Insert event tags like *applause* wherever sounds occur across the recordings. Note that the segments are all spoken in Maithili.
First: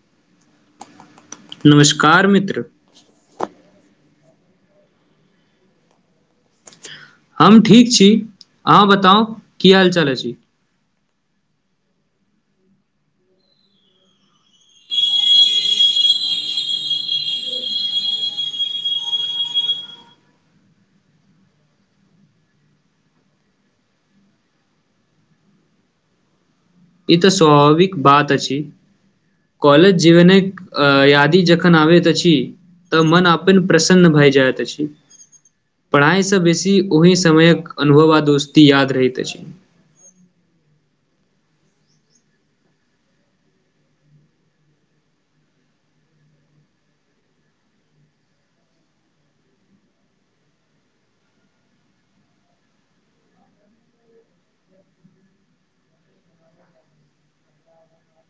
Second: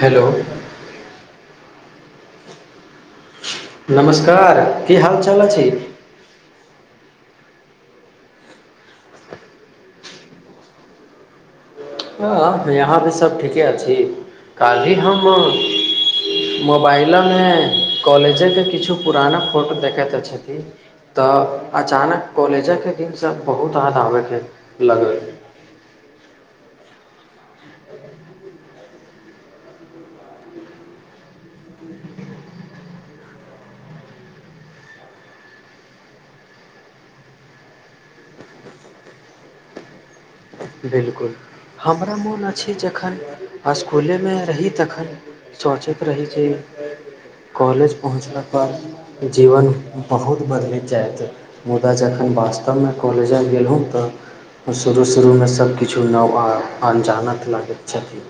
हेलो नमस्कार मित्र नमस्कार की हाल चाल अछि हम ठीक छी अहाँ बताउ की हालचाल अछि हँ यहाँ भी सब ठीके अछि काल्हि हम मोबाइल मे कॉलेजेकेँ किछु पुराना फोटो देखैत छथि तऽ अचानक कॉलेजे के दिनसँ बहुत याद आबै गेल लगेय ई तऽ स्वभाविक बात अछि कॉलेज जीवनक यादी जखन आबैत अछि तऽ मन अपन प्रसन्न भए जायत अछि पढ़ाइसँ बेसी ओहि समयक अनुभव आ दोस्ती याद रहैत अछि बिलकुल हमरा मोन अछि जखन स्कूले मे रही तखन सोचैत रही कि कॉलेज पहुँचला‌ पर जीवन बहुत बदलैत जाइत मुदा जखन वास्तवमे कॉलेज गेलहुँ तऽ ओ शुरू से शुरूमे सब किछु नव आ अनजानत लागैत छथि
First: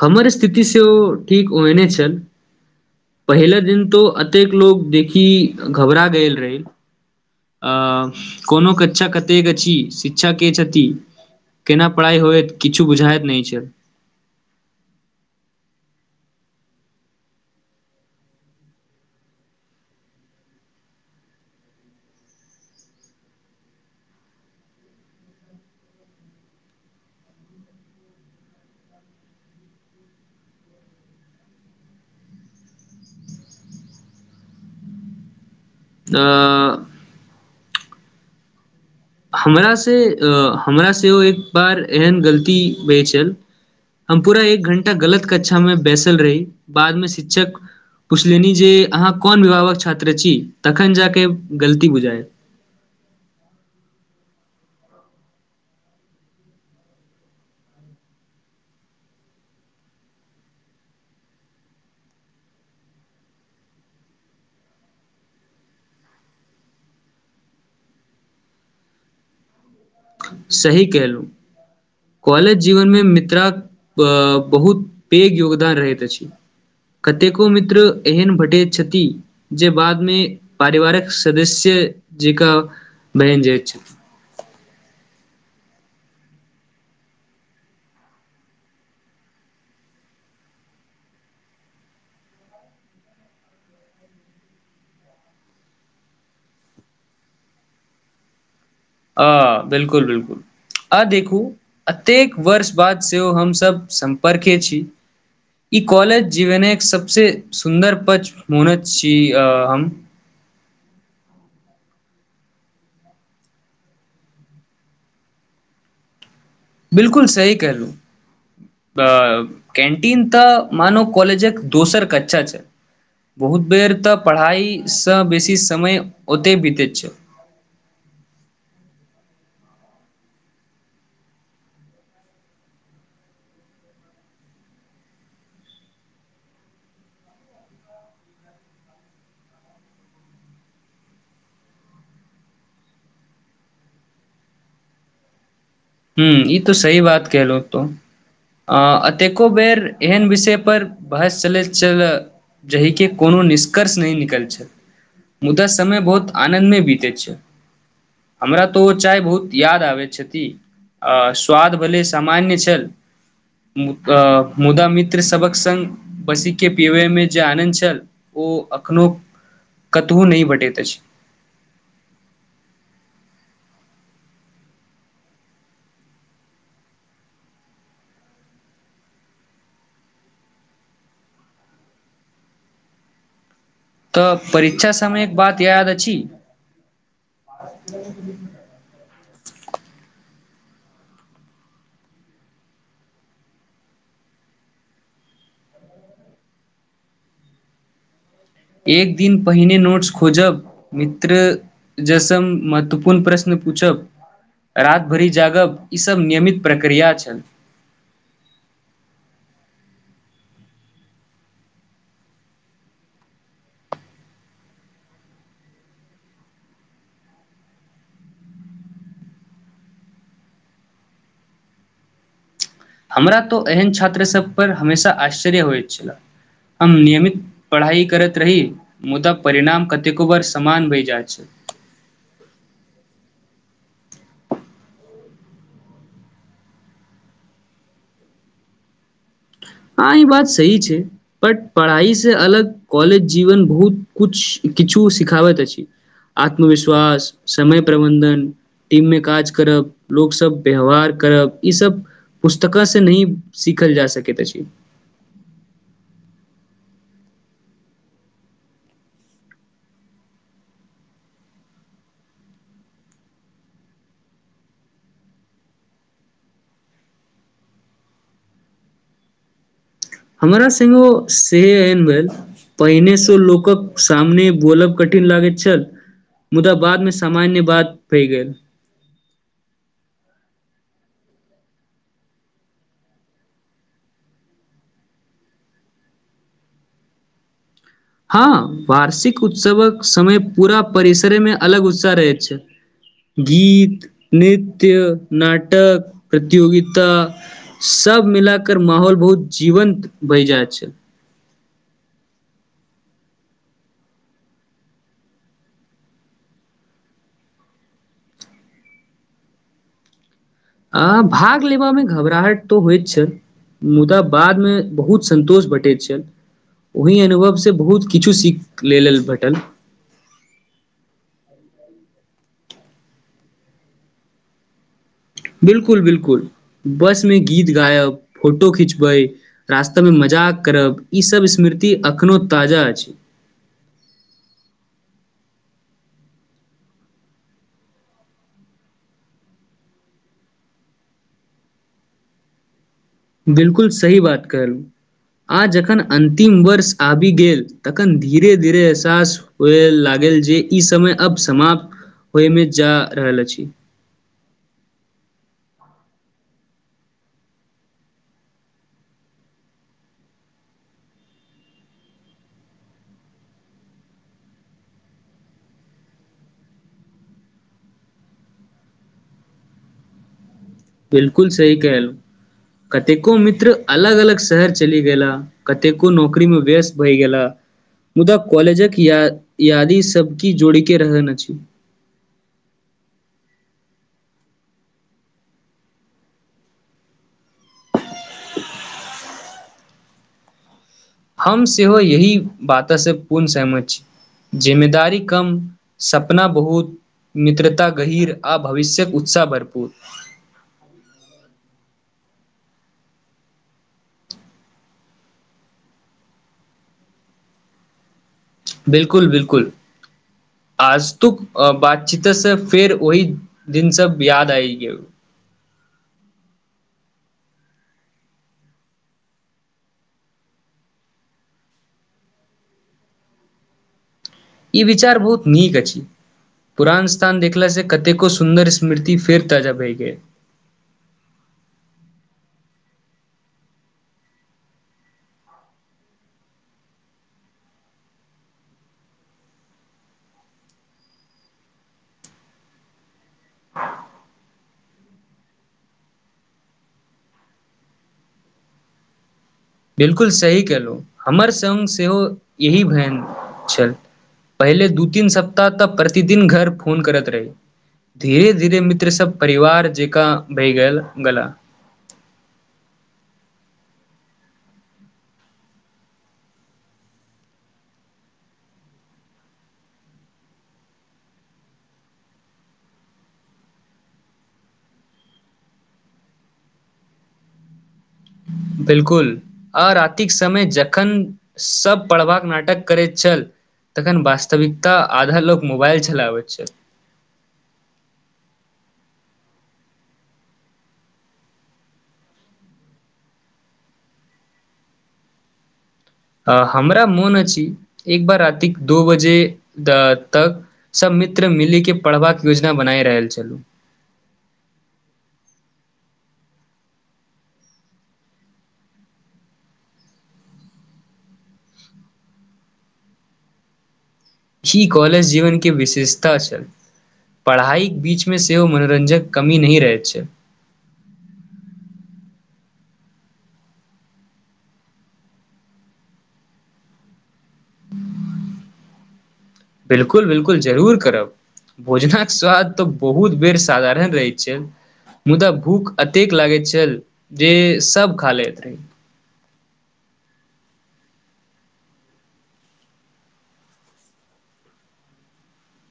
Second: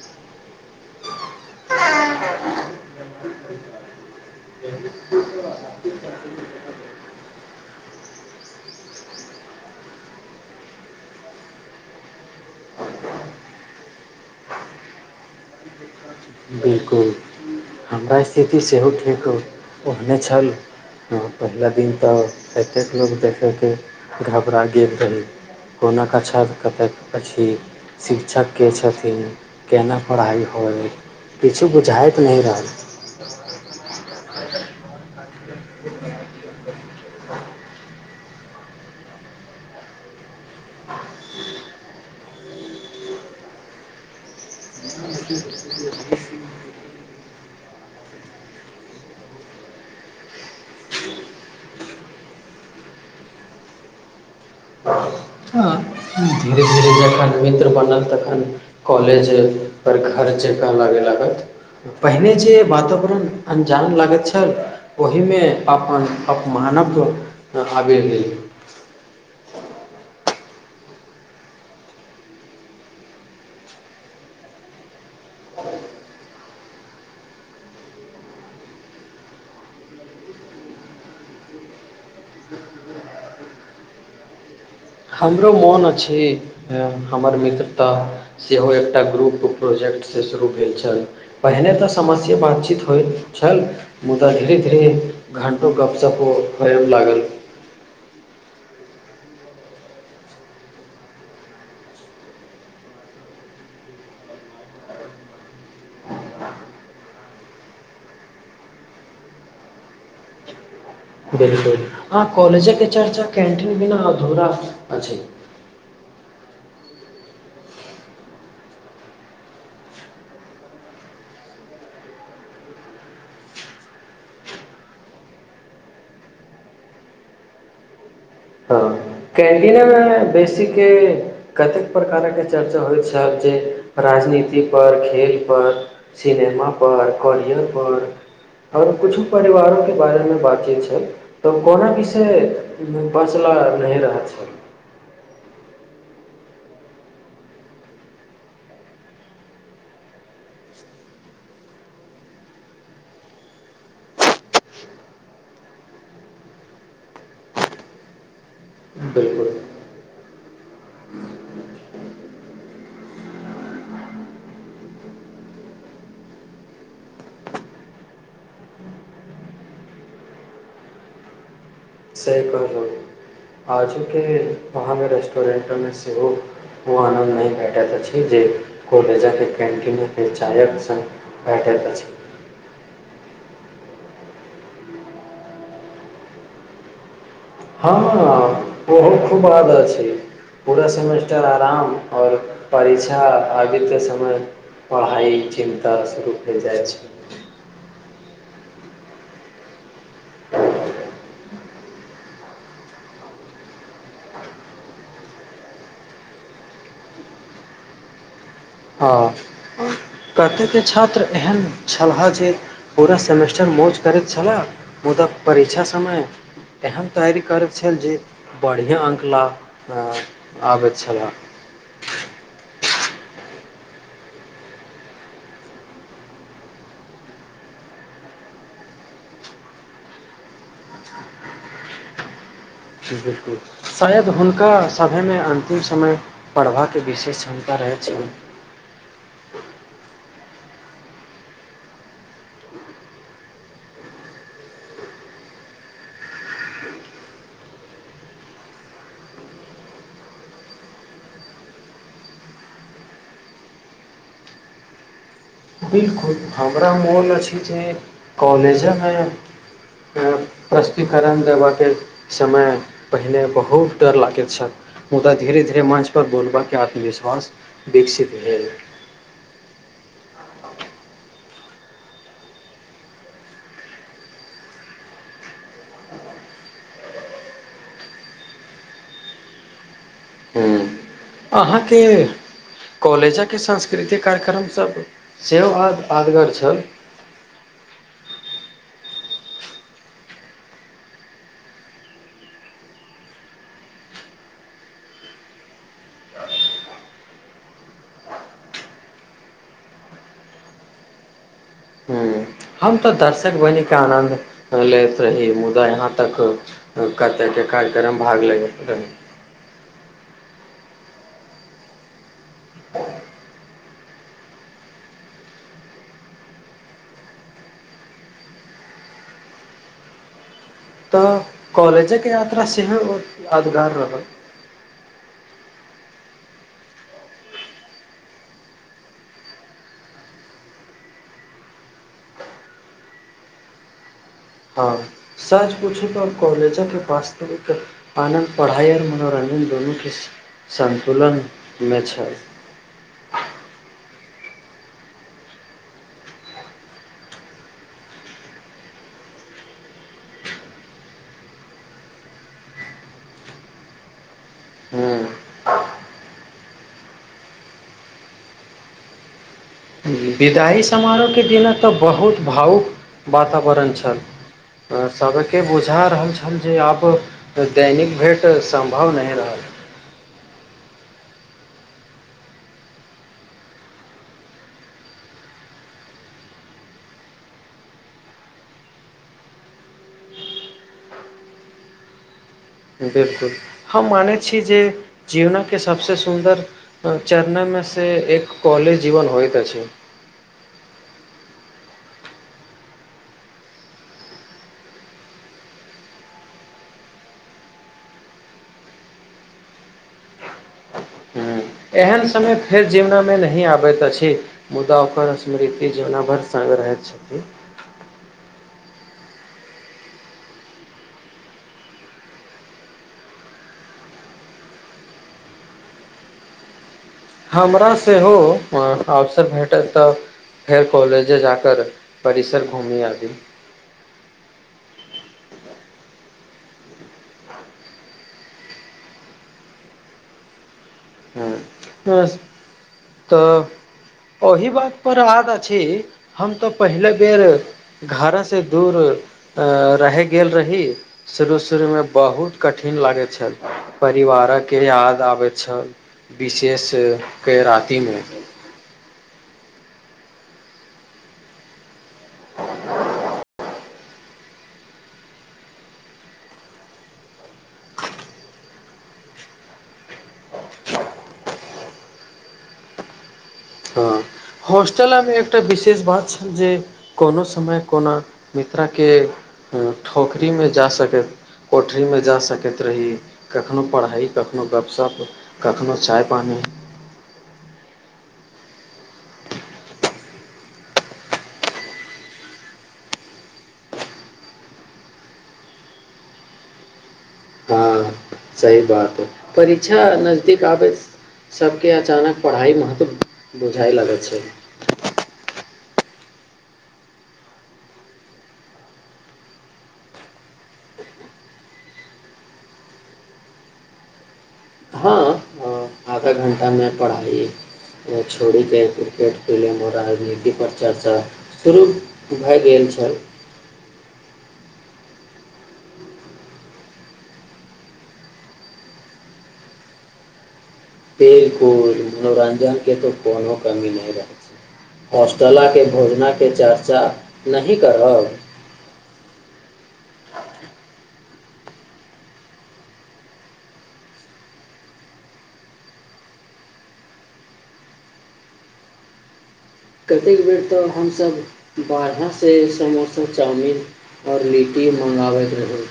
हमर स्थिति सेहो ठीक ओहने छल पहिले दिन तो एतेक लोक देखी घबरा गेल रही अ कोनो कक्षा कतेक अछि शिक्षा के छथि केना पढ़ाई होयत किछु बुझाइत नहि छल बिल्कुल हमरा स्थिति सेहो ठीक ओहने छल हँ पहिलाे दिन तऽ एतेक लोक देखैके घबरा गेल रही कोना कक्षा क कतेक अछी शिक्षक के छथिन केना पढ़ाइ होइ किछो बुझाइत नहि रहल *inaudible* आ हमरासँ हमरा से एक बार एहन गलती भेलइ छल हम पूरा एक घण्टा गलत कक्षा में बैसल रही बाद मऽ शिक्षक पुछलनि जे अहाँ कोन विभागक छात्र छी तखन जाके गलती बुझाय *inaudible* तऽ धीरे धीरे जा तखन मित्र बनल तखन कॉलेज पर घर जेका लागे लागत पहिने जे वातावरण अन्जान लागैत छल ओहिमे अपन अपमानक आबि गेल सही कहलहुं कॉलेज जीवन मे मित्रक बहुत पैघ योगदान रहैत अछि कतेको मित्र एहन भेटैत छथि जे बादमे पारिवारिक सदस्य जेका बन जाय छथि हमरो मोन अछि हमर मित्र‌ता सेहो एकटा ग्रुप प्रोजेक्टसँ शुरू भेल छल पहिने तऽ समय सऽ बातचीत होइत छल मुदा धीरे धीरे घण्टो गपशप होयब लागल अ बिल्कुल बिल्कुल आ देखू एतेक वर्ष बाद सेहो हमसभ सम्पर्के छी ई कॉलेज जीवने सबसे सुन्दर पच मानय छी हम बिल्कुल आ कॉलेज के चर्चा कैंटीन बिना अधूरा अछि बिल्कूल सही कहलहुँ तब कैन्टीन तऽ मानो कॉलेजक दोसर कक्षा छै बहुत बेर तऽ पढ़ाइसँ बेसी समय ओतय बितै छै हँ कैंटिनेमे बेसी के कतेक प्रकारके चर्चा होइत छै जे राजनीति पर खेलपर सिनेमा पर केरियर पर और कुछु परिवारों के बारे मे बातचीत छल तऽ कोना विषय बचल नहि रहल छल ह ई त सही बात कलहु तू एतेको बेर एहन विषय पर बहस चलैत छलय जाहिके कोनो निष्कर्ष नहि निकल छल मुदा समय बहुत आनन्द मे बीतैत छल हमरा तऽ ओ चाय बिलकुल बहुत याद आबैत छथि आ स्वाद भेलय सामान्य छल अ मुदा मित्र सबक संग बैसी के पिबे मे जे आनन्द छल ओ एखनो कतहु नहि भेटैत अछि। *unintelligible* ओ आनन्द नहि भेटैत अछि जे *unintelligible* भेटैत अछि। तऽ परीक्षा समयके बात याद अछि? हँ हँ हँ ओहो खूब आदत छैय। पूरा सेमेस्टर आराम आ परीक्षा आगेके समय पढ़ाइ चिन्ता शुरू भ जाइ छैय। एक दिन पहिने नोट्स खोजब मित्र जै संग महत्वपूर्ण प्रश्न पूछब राति भरि जागब ईसभ नियमित प्रक्रिया छल। हँ कतेक छात्र एहन छलहा जे पूरा सेमेस्टर मौज करैत छलाह मुदा परीक्षा समय एहन तैयारी करैत छल जे बढ़िया अंक ला आबैत छलाह। हमरा तो एहन छात्र सभपर हमेशा आश्चर्य होइत छल। हम नियमित पढ़ाइ करैत रही मुदा परिणाम कतेको बेर समान भये जाइत छल। *inaudible* शायद हुनका सभमे अन्तिम समय पढ़बाके विशेष क्षमता रहैत छल। हँ ई बात सही छैय। बट पढ़ाइसँ अलग कॉलेज जीवन बहुत कुछ किछु सिखाबैत अछि। आत्मविश्वास समय प्रबंधन टीम मे काज करब लोकसभ व्यवहार करब ईसभ पुस्तक से नहि सीखल जा सकै अछि। बिलकुल हमरा मोन अछि जे कॉलेज मे प्रश्टिकरण देबऽके समय पहिने बहुत डर लागैत छल। मुदा धीरे धीरे मंच पर बोलबाके आत्मविश्वास विकसित भेल। हमरा संग ओ सेएन भेल। पहिनेसँ लोकक सामने बोलब कठिन लागैत छल। मुदा बाद में सामान्य बात भै गेल। हूँ अहाँके कॉलेजे सांस्कृतिक कार्यक्रम सब सेहो आदगर छल। हँ वार्षिक उत्सवक समय पूरा परिसरेमे अलग उत्साह रहैत छल। गीत नृत्य नाटक प्रतियोगिता सब मिलाक माहौल बहुत जीवंत भ जाइत छल। हम तऽ दर्शक बनिके आनन्द लेैत रही मुदा यहाँ तक कतयके कार्यक्रम भाग लगैत रहै हँ भाग लेबमे घबराहट त होइत छल। मुदा बादमे बहुत सन्तोष भेटैत छल। ओहि अनुभवसँ बहुत किछु सीख लेल भेटल। कॉलेजेके यात्रा सेहो यादगार रहल। बिलकुल बिलकुल बस में गीत गायब फोटो खिचबै। रास्ता मे मजाक करब ईसभ स्मृति अखनो ताजा अछि। हँ सझ पूछू त कॉलेजाे पास तऽ एक आनन्द पढ़ाइ आओर मनोरञ्जन दुनूके सन्तुलनमे छल। बिलकुल सही बात कहलु। आ जखन अन्तिम वर्ष आबि गेल तखन धीरे धीरे एहसास होय लागल जे ई समय अब समाप्त होयमे जा रहल अछि। हूँ विदाइी समारोहके दिना तऽ बहुत भावुक वातावरण छल। सबके बुझा रहल छल जे आब त दैनिक भेँट सम्भव नहि रहल। बिलकुल सही कहल कतेको मित्र अलग अलग शहर चलि गेला। कतेको नौकरीमे व्यस्त भय गेला। मुदा कॉलेजके य यादी सब की जोड़े के रहलन अछि। बिलकुल हम मानैत छी जे जीवनके सभसँ सुन्दर चरनामे से एक कॉलेज जीवन होयइत अछि। हम सेहो यही बातेसँ पूर्ण सहमत छी। जिम्मेदारी कम सपना बहुत मित्रता गहिर आ भविष्यक उत्साह भरपूर। हूँ एहन समय फेर जीवनामे नहि आबैत अछि। मुदा ओकर स्मृति जवनाभर संग रहैत छथि। बिलकुल बिलकुल आजतुक बातचीतसँ फेर ओहि दिनसँ याद आइब गेल। हमरा सेहो अवसर भेटत तऽ फेर कॉलेजे जााक परिसर घूमी आबी। ई विचार बहुत नीक अछि। पुरान स्थान देखलास से कतेको सुन्दर स्मृति फेर ताजा भए गेल। ह ह तऽ ओहि बात पर आत अछि हम तऽ पहिले बेर घरासँ दूर रहे गेल रही। शुरू शुरू मे बहुत कठिन लागे छल परिवारके याद आबैत छल। विशेषके रातिमे। बिलकुल सही केलहुँ हमर सङ्ग सेहो यह बहन छल। पहिले दू तीन सप्ताह तक प्रतिदिन घर फोन करैत रही। धीरे धीरे मित्र सब परिवार जकाँ भए गेल गला। हॉस्टलमेमे एकटा विशेष बात छल जे कोनो समय कोना मित्राके ठोकरीमे जा सकैत कोठरीमे जा सकैत रही कखनो पढ़ाइ कखनो गपशप कखनो चाय पानि। बिलकुल आ रातिक समय जखन सब पढ़बाक नाटक करैत छल तखन वास्तविकता आधा लोग मोबाइल चलाबैत छल। हँ सही बात परीक्षा नजदीक आबै सबके अचानक पढ़ाइ महत्व बुझाए लगै छल। हमरा मोन अछि एक बार राातिक दू बजे तक सब मित्र मिलीके पढ़बाक योजना बनाय रहल छलू। हँ आधा घण्टामे पढ़ाइ छोड़ी क क्रिकेट ख लेले म निति पर चर्चा शुरू भए गेल छल ही कॉलेज जीवन के विशेषता छै पढ़ाइके बीचमे सेहो मनोरञ्जक कमी नहि रहैत छै खेलकुद मनोरंजक तऽ कोनो कमी नहि रहैत छै हॉस्टलाके भोजने चर्चा नहि करब बिलकुल बिलकुल जरूर करब भोजनक स्वाद तऽ बहुत बेर साधारण रहैत छै मुदा भूख अतेक लागैत छल जे सब खा लैत कतेक बेर तऽ हमसभ बाहहाँसँ समोसा चाउमिन आओर लिट्टी मङंगाबैत रहै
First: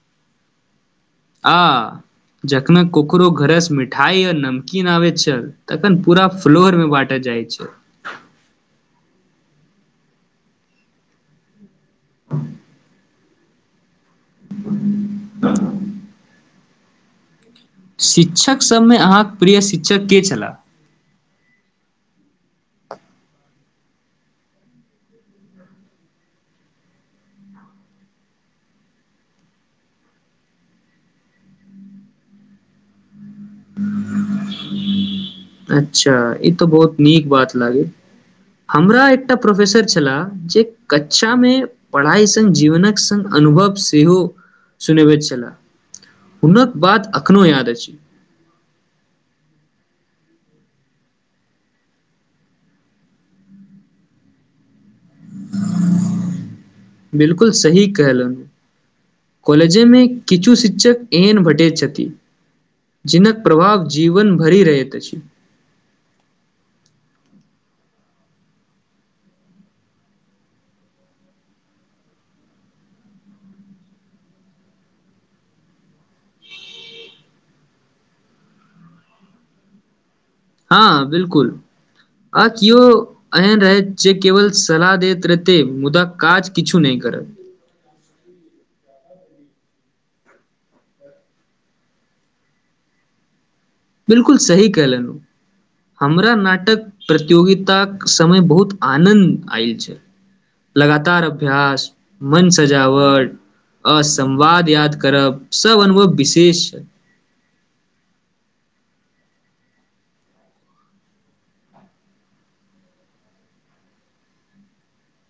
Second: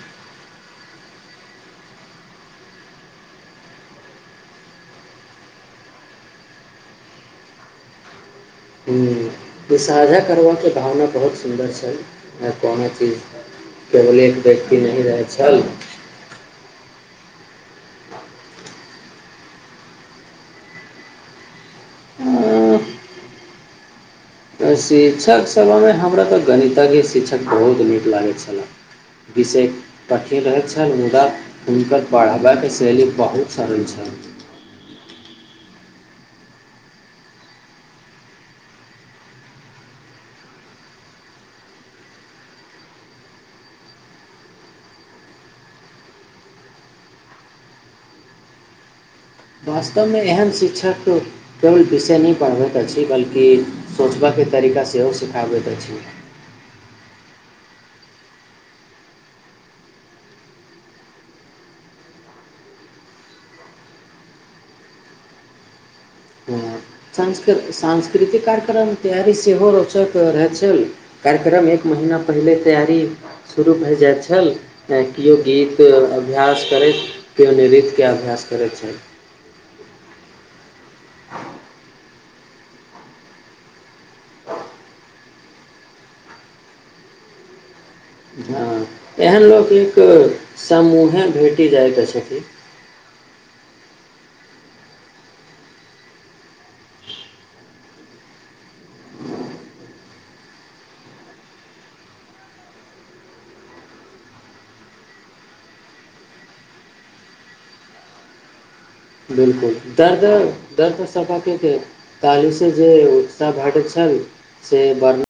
आ जखन ककरो घरसँ मिठाइ आ नमकीन आबैत छल तखन पूरा फ्लोर मे बाँटल जाइ छो ई साझा करबाकऽके भावना बहुत सुन्दर छल कोना चीज टेबलेट देखकी नहि रहै छल शिक्षक सभमे अहाँक प्रिय शिक्षक के छलए अ, *inaudible* शिक्षक सभयमे हमरा तऽ गणितज्ञ शिक्षक बहुत नीक लागैत छलह विशे कठिन रहैत छनि मुदा हुनकर पढ़बाक शैली बहुत सरल छन अच्छा ई तो बहुत नीक बात लागैए हमरा एकटा प्रोफेसर छलाह जे कक्षा मे पढ़ाइ सङ्ग जीवनक सङ्ग अनुभव सेहो सुनेबैत छलाह हुनक बात अखनो याद अछि वास्तवमे एहन शिक्षक केवल विषय नहि पढ़बैत अछि बल्कि सोचबयके तरीका सेहो सिखाबैत अछि बिलकुल सही कहलु कॉलेजेमे किछु शिक्षक एहन भेटैत छथिन जिनक प्रभाव जीवन भरि रहैत अछि हं सांस्कृ सांस्कृतिक कार्यक्रम तैयारी सेहो रोचयके रहै छल कार्यक्रम एक महीना पहिले तैयारी शुरू भए जाइत छल केओ गीत अभ्यास करैत केओ नृत्यके अभ्यास करैत छथि हँ बिलकुल आ किओ एहन रहै जे केवल सलाह दैत रहते मुदा काज किछु नहि करत हँ एहन लोक एक समूहे भेटि जाइके छथिन बिलकुल सही केलन औ हमरा नाटक प्रतियोगिताक समय बहुत आनन्द आयल छै लगातार अभ्यास मन सजावट असमवाद याद करब सभ अनुभव विशेष छथि बिलकुल दर्द दर्द सफा के छै काली से जे उत्साह भेटैत छल से बर्ना